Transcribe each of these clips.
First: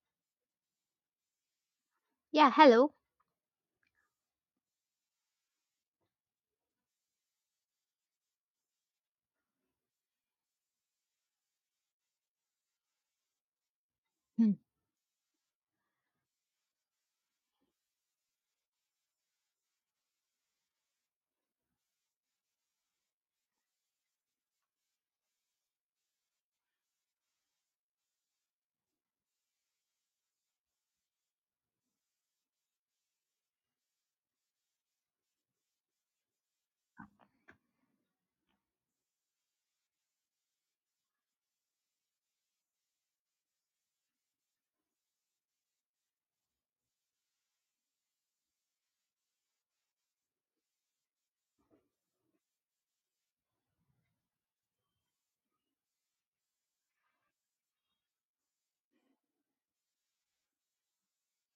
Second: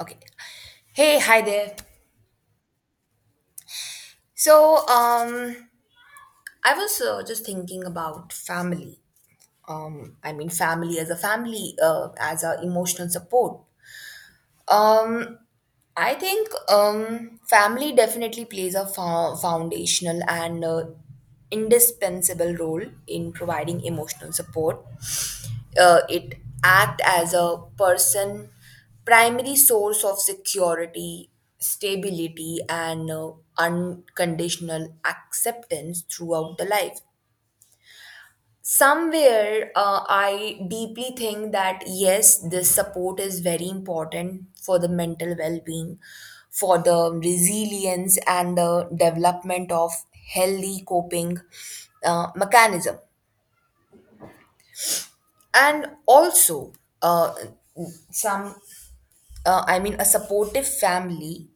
Okay. Hey, hi there. Yeah, hello. So I was just thinking about family. I mean, family, as a emotional support. Hmm. Um, I think family definitely plays a foundational and indispensable role in providing emotional support. It acts as a person primary source of security, stability, and unconditional acceptance throughout the life. Somewhere, I deeply think that yes, this support is very important for the mental well being, for the resilience, and the development of healthy coping mechanism. And also, uh, some I mean, a supportive family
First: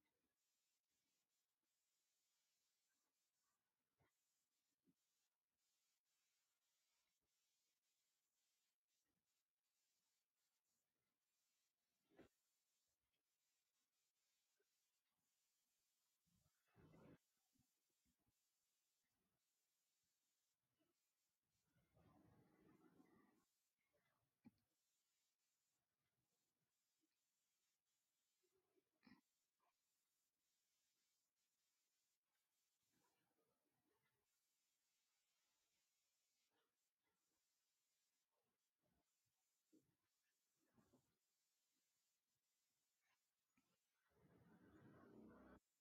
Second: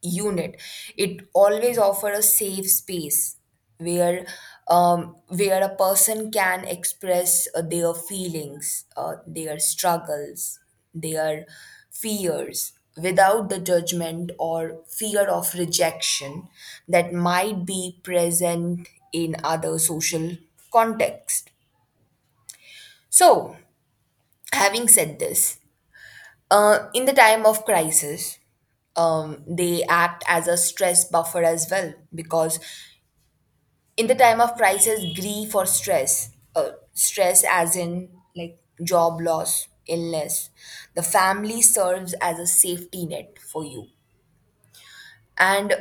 unit. It always offers a safe space where where a person can express their feelings, their struggles, their fears without the judgment or fear of rejection that might be present in other social context. So, having said this, in the time of crisis, they act as a stress buffer as well because in the time of crisis, grief or stress, stress as in like job loss, illness, the family serves as a safety net for you. And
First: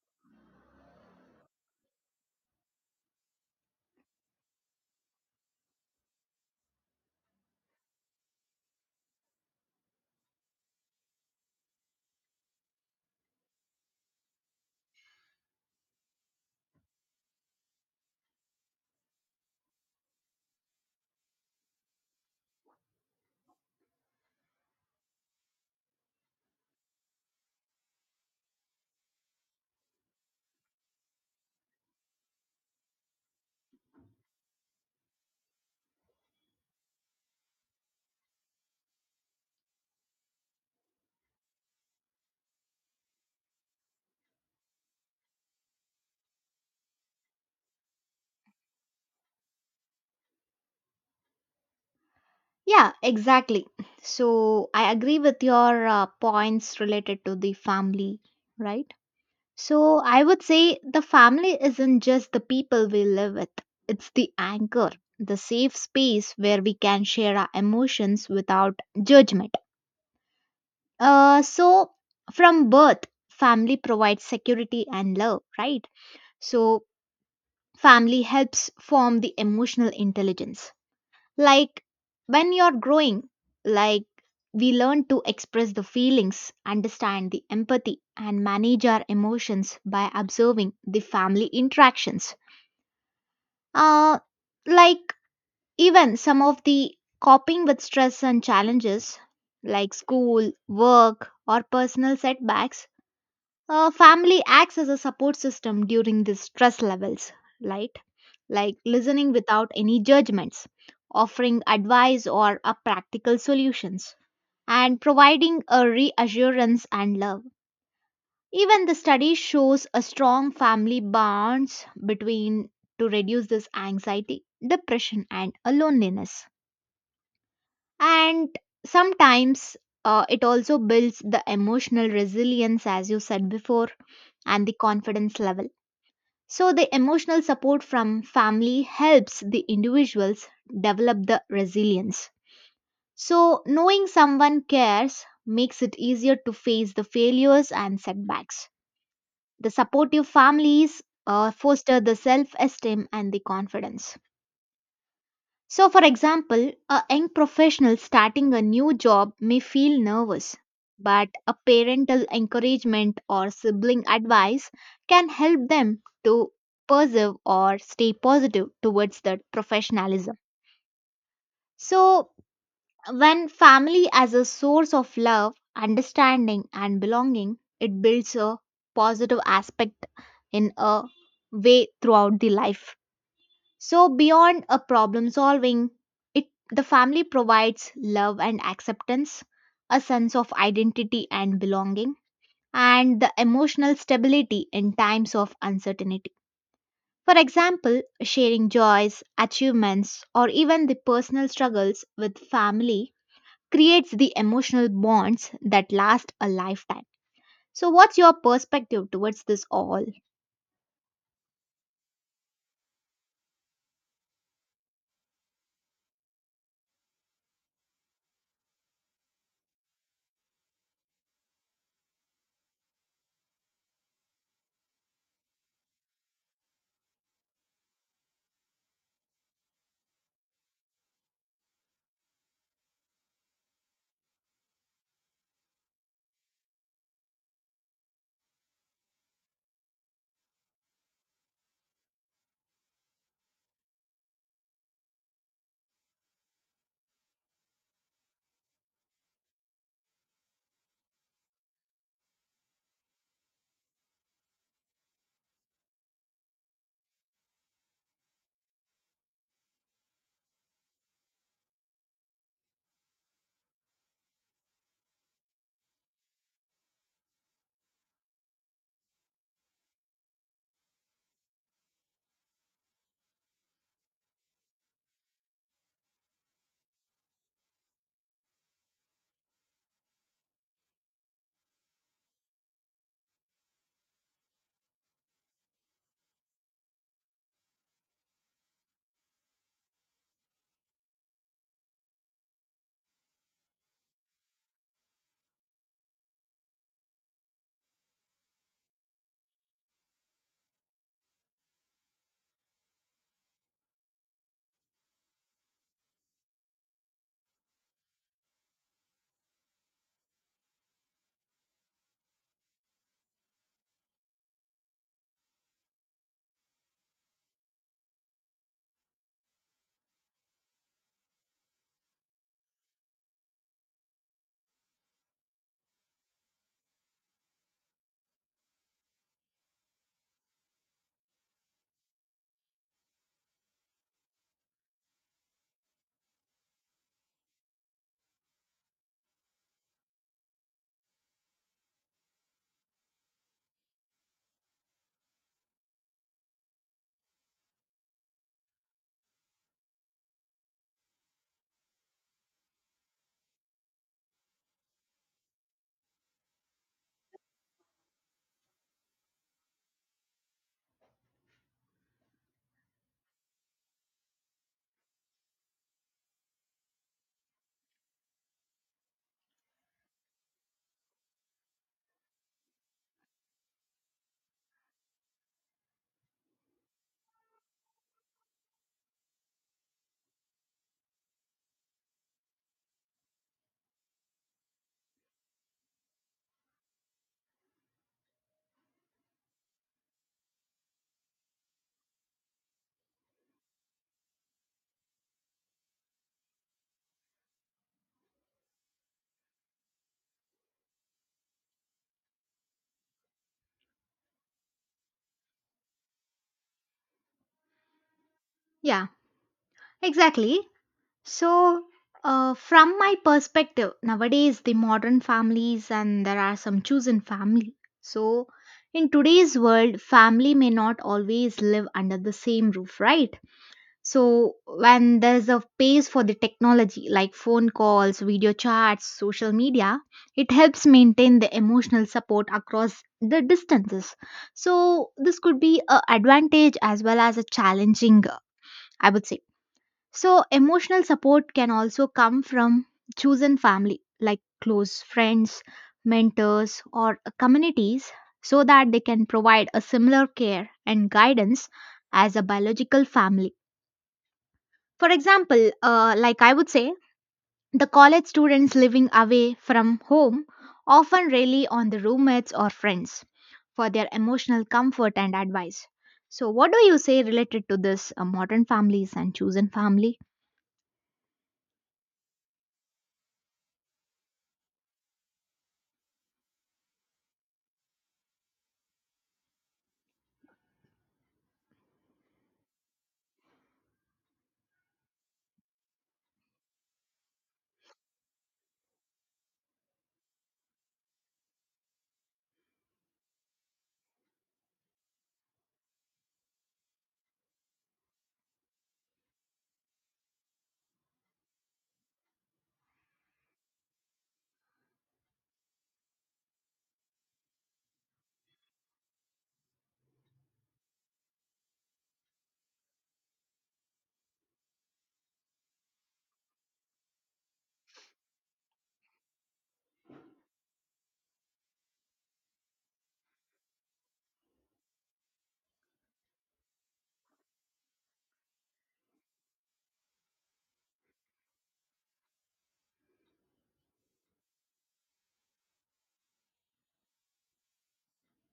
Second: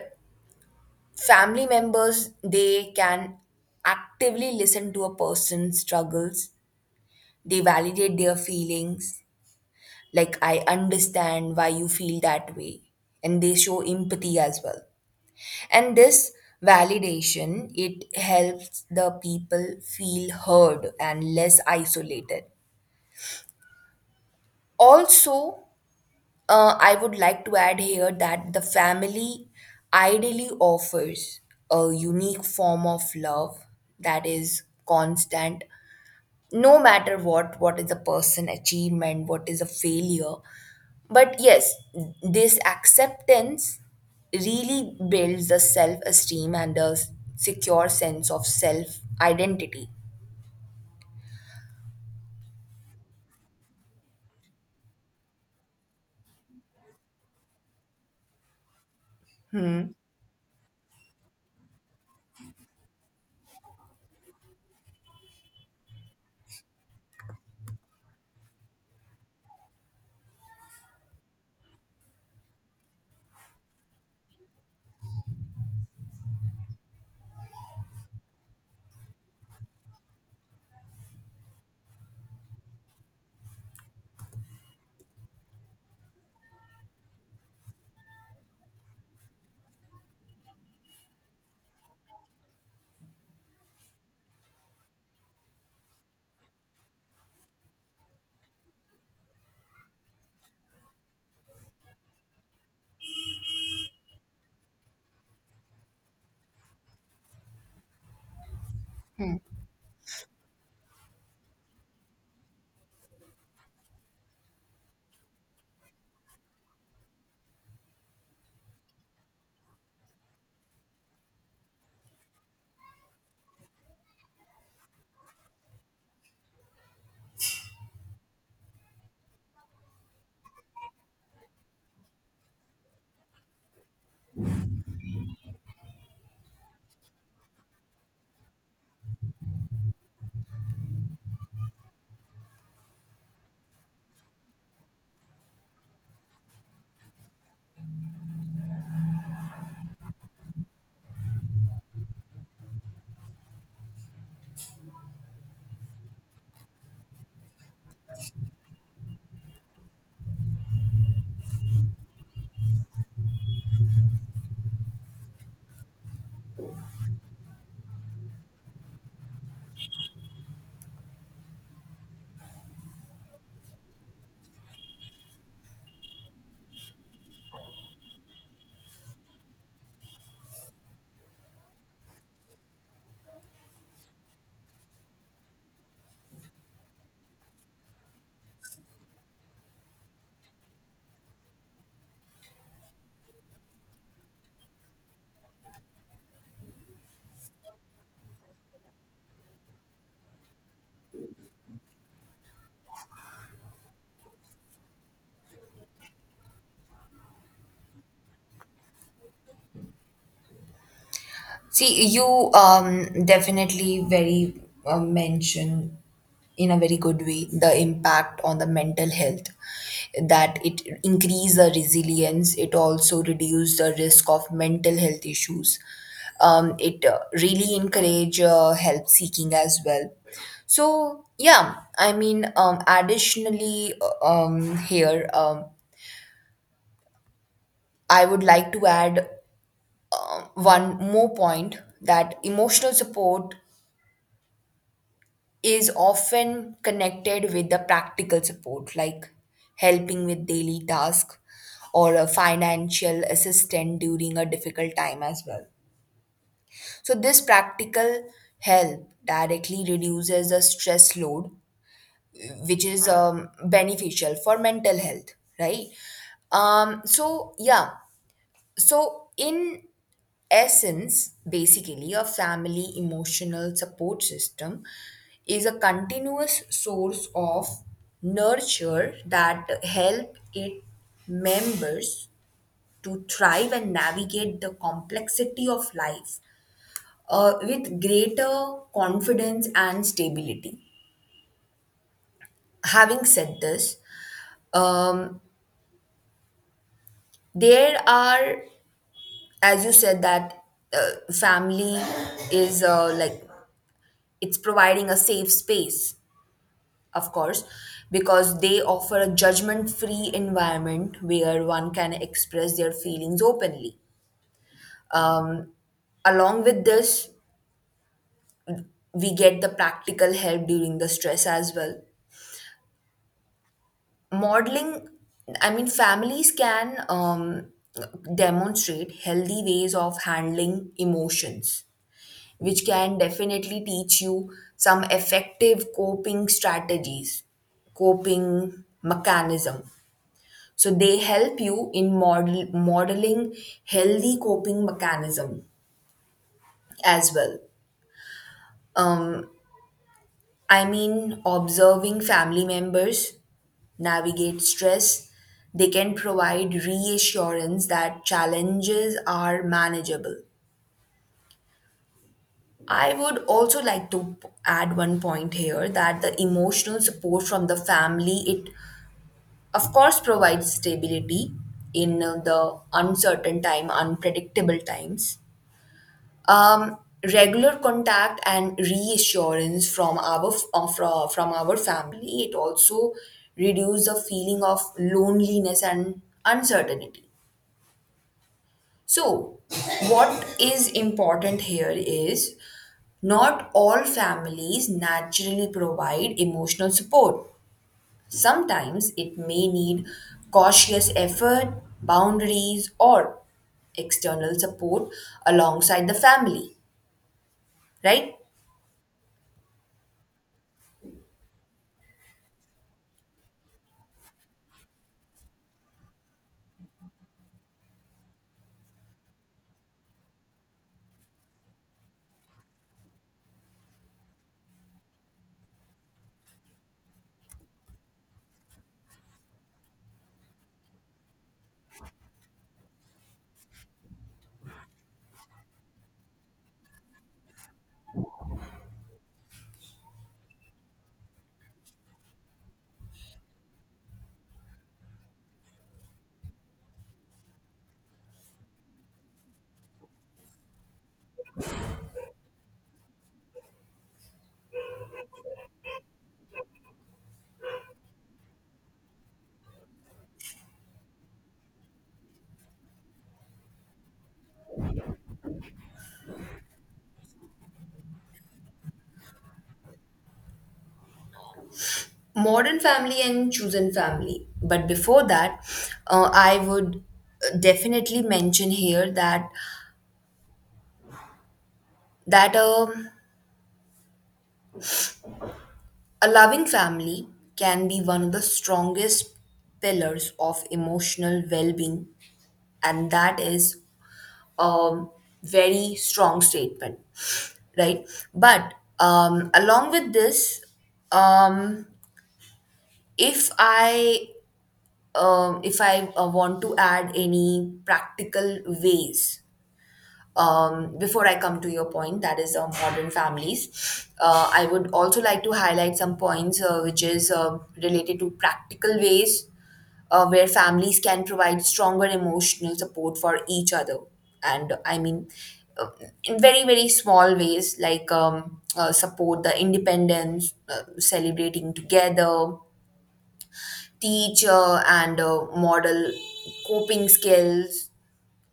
family members, they can actively listen to a person's struggles, they validate their feelings, like I understand why you feel that way, and they show empathy as well. And this validation, it helps the people feel heard and less isolated. Also, I would like to add here that the family ideally offers a unique form of love that is constant, no matter what is a person achievement, what is a failure. But yes, this acceptance really builds the self esteem and a secure sense of self identity. Yeah, exactly. So I agree with your points related to the family, right? So I would say the family isn't just the people we live with, it's the anchor, the safe space where we can share our emotions without judgment. So from birth, family provides security and love, right? So family helps form the emotional intelligence. Like when you're growing, like we learn to express the feelings, understand the empathy, and manage our emotions by observing the family interactions. Uh, like even some of the coping with stress and challenges, like school, work, or personal setbacks, family acts as a support system during these stress levels, right? Like listening without any judgments, offering advice or a practical solutions, and providing a reassurance and love. Even the study shows a strong family bonds between to reduce this anxiety, depression, and a loneliness. And sometimes it also builds the emotional resilience, as you said before, and the confidence level. So, the emotional support from family helps the individuals develop the resilience. So, knowing someone cares makes it easier to face the failures and setbacks. The supportive families foster the self esteem and the confidence. So, for example, a young professional starting a new job may feel nervous, but a parental encouragement or sibling advice can help them to persevere or stay positive towards that professionalism. So, when family as a source of love, understanding, and belonging, it builds a positive aspect in a way throughout the life. So beyond a problem solving, it the family provides love and acceptance, a sense of identity and belonging, and the emotional stability in times of uncertainty. For example, sharing joys, achievements, or even the personal struggles with family creates the emotional bonds that last a lifetime. So what's your perspective towards this all? See, you definitely very mention in a very good way the impact on the mental health, that it increase the resilience, it also reduce the risk of mental health issues. It really encourage help seeking as well. So yeah, I mean, additionally here I would like to add one more point, that emotional support is often connected with the practical support, like helping with daily tasks or a financial assistance during a difficult time as well. So this practical help directly reduces the stress load, which is beneficial for mental health, right? Um so yeah so in essence, basically, a family emotional support system is a continuous source of nurture that help it members to thrive and navigate the complexity of life with greater confidence and stability. Having said this, um, there are, as you said, that family is like it's providing a safe space, of course, because they offer a judgment free environment where one can express their feelings openly. Um, Along with this, we get the practical help during the stress as well. Modeling, I mean, families can demonstrate healthy ways of handling emotions, which can definitely teach you some effective coping strategies, coping mechanism. So they help you in modeling healthy coping mechanism as well. Um, I mean, observing family members navigate stress, they can provide reassurance that challenges are manageable. I would also like to add one point here that the emotional support from the family, it of course provides stability in the uncertain time, unpredictable times. um, Regular contact and reassurance from our from our family, it also reduces the feeling of loneliness and uncertainty. So what is important here is, not all families naturally provide emotional support. Sometimes it may need cautious effort, boundaries, or external support alongside the family, right? Yeah, exactly. So, from my perspective, nowadays the modern families and there are some chosen family. So, in today's world, family may not always live under the same roof, right? So, when there's a pace for the technology like phone calls, video chats, social media, it helps maintain the emotional support across the distances. So, this could be an advantage as well as a challenging. I would say. So, emotional support can also come from chosen family, like close friends, mentors, or communities, so that they can provide a similar care and guidance as a biological family. For example, like I would say, the college students living away from home often rely on the roommates or friends for their emotional comfort and advice. So, what do you say related to this modern families and chosen family? Modern Family and Chosen Family. But before that, I would definitely mention here that a loving family can be one of the strongest pillars of emotional well-being, and that is a very strong statement, right? But along with this, um, if I if I want to add any practical ways, before I come to your point, that is modern families, I would also like to highlight some points which is related to practical ways where families can provide stronger emotional support for each other. And I mean, uh, in very, very small ways, like support the independence, celebrating together, teach and model coping skills,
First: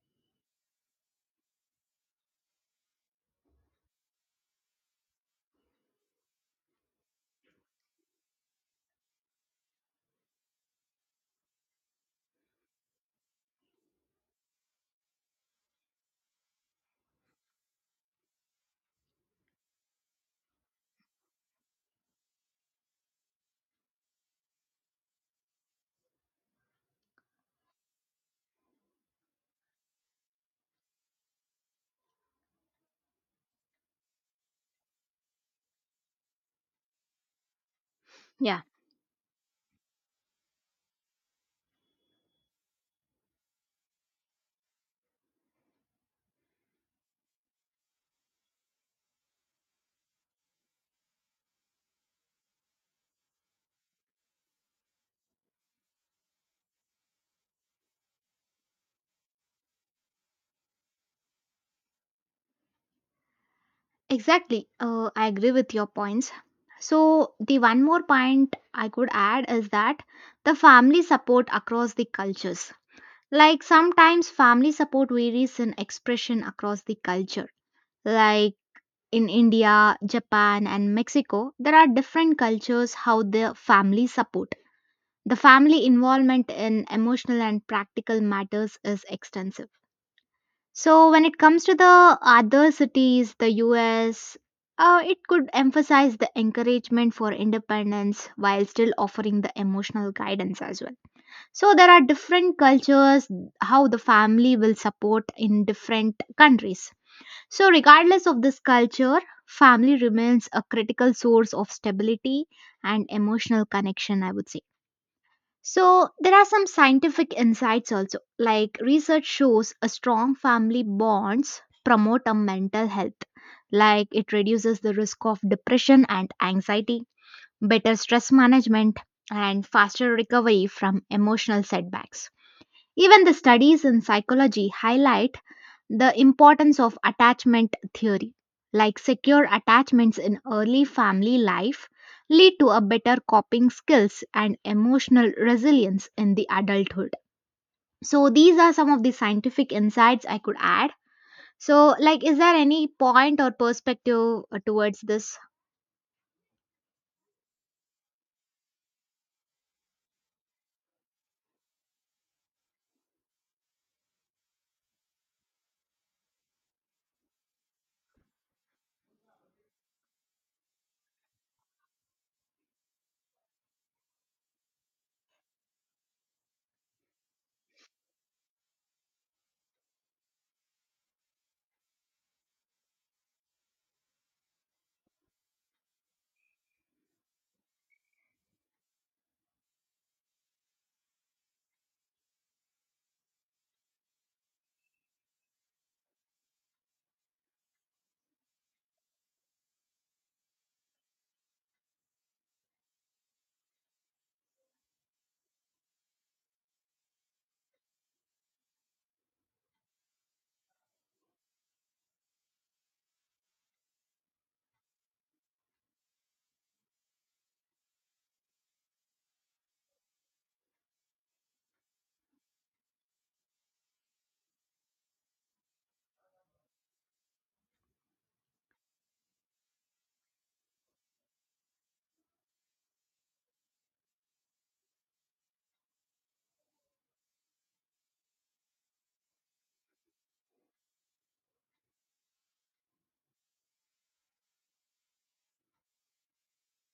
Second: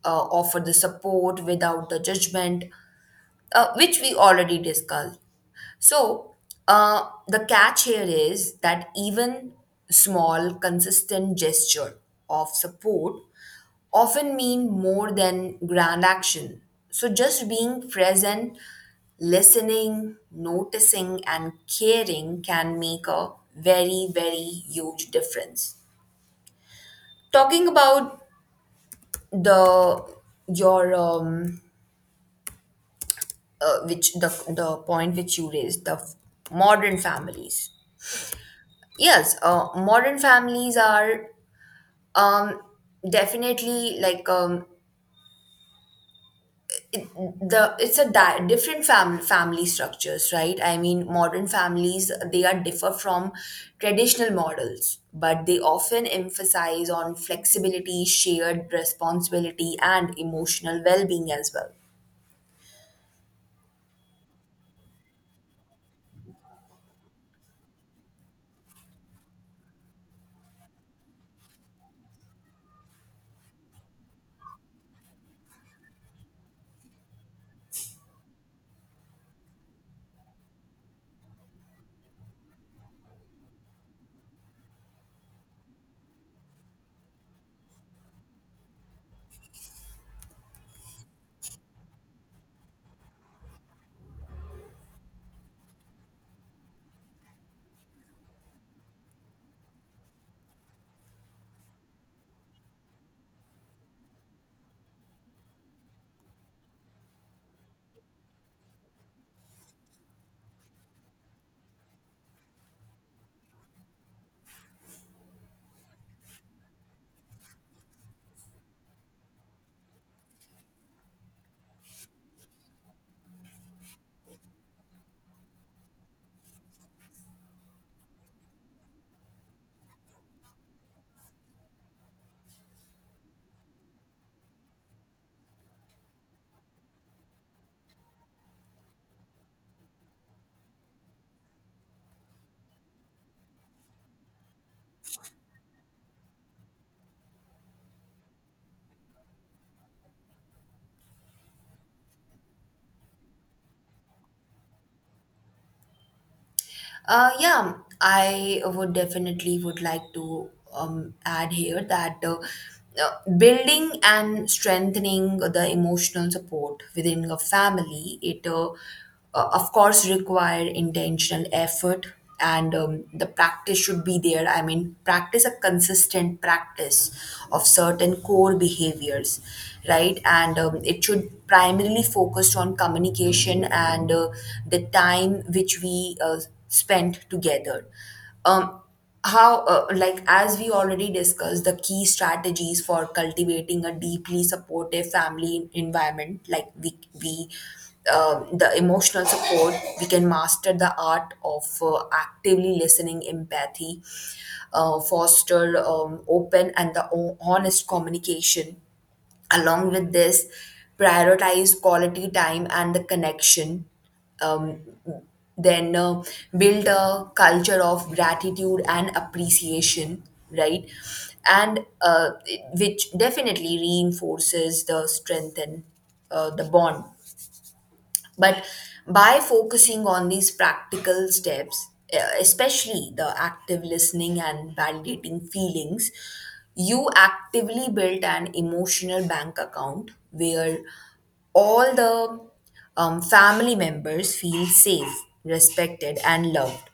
offer the support without the judgment, which we already discussed. So, the catch here is that even small, consistent gesture of support often mean more than grand action. So, just being present, listening, noticing, and caring can make a very, very huge difference. Talking about the your um, uh, which the the point which you raised, the modern families. Yeah. Yes, modern families are um definitely like, the it's a different family structures, right? I mean, modern families, they are differ from traditional models, but they often emphasize on flexibility, shared responsibility, and emotional well-being as well. Exactly. I agree with your points. So, the one more point I could add is that the family support across the cultures. Like sometimes family support varies in expression across the culture. Like in India, Japan, and Mexico, there are different cultures how the family support. The family involvement in emotional and practical matters is extensive. So, when it comes to the other cities, the US, it could emphasize the encouragement for independence while still offering the emotional guidance as well. So, there are different cultures, how the family will support in different countries. So, regardless of this culture, family remains a critical source of stability and emotional connection, I would say. So, there are some scientific insights also, like research shows a strong family bonds promote a mental health, like it reduces the risk of depression and anxiety, better stress management, and faster recovery from emotional setbacks. Even the studies in psychology highlight the importance of attachment theory, like secure attachments in early family life, lead to a better coping skills and emotional resilience in the adulthood. So these are some of the scientific insights I could add. So like is there any point or perspective towards this? Yeah, I would definitely would like to add here that building and strengthening the emotional support within a family, it of course require intentional effort, and the practice should be there, I mean practice, a consistent practice of certain core behaviors, right? And it should primarily focus on communication and the time which we spent together. Um, How like as we already discussed, the key strategies for cultivating a deeply supportive family environment, like we the emotional support, we can master the art of actively listening, empathy, foster open and the honest communication. Along with this, prioritize quality time and the connection, um, then build a culture of gratitude and appreciation, right? And which definitely reinforces the strength and the bond. But by focusing on these practical steps, especially the active listening and validating feelings, you actively build an emotional bank account where all the family members feel safe, respected, and loved,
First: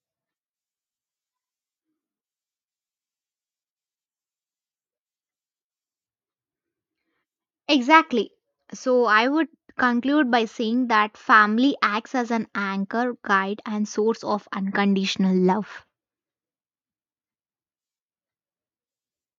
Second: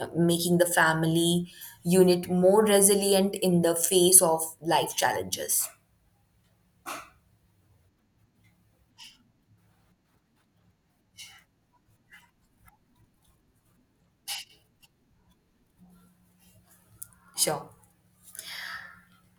making the family unit more resilient in the face of life challenges. Exactly. So I would conclude by saying that family acts as an anchor, guide and source of unconditional love. Sure.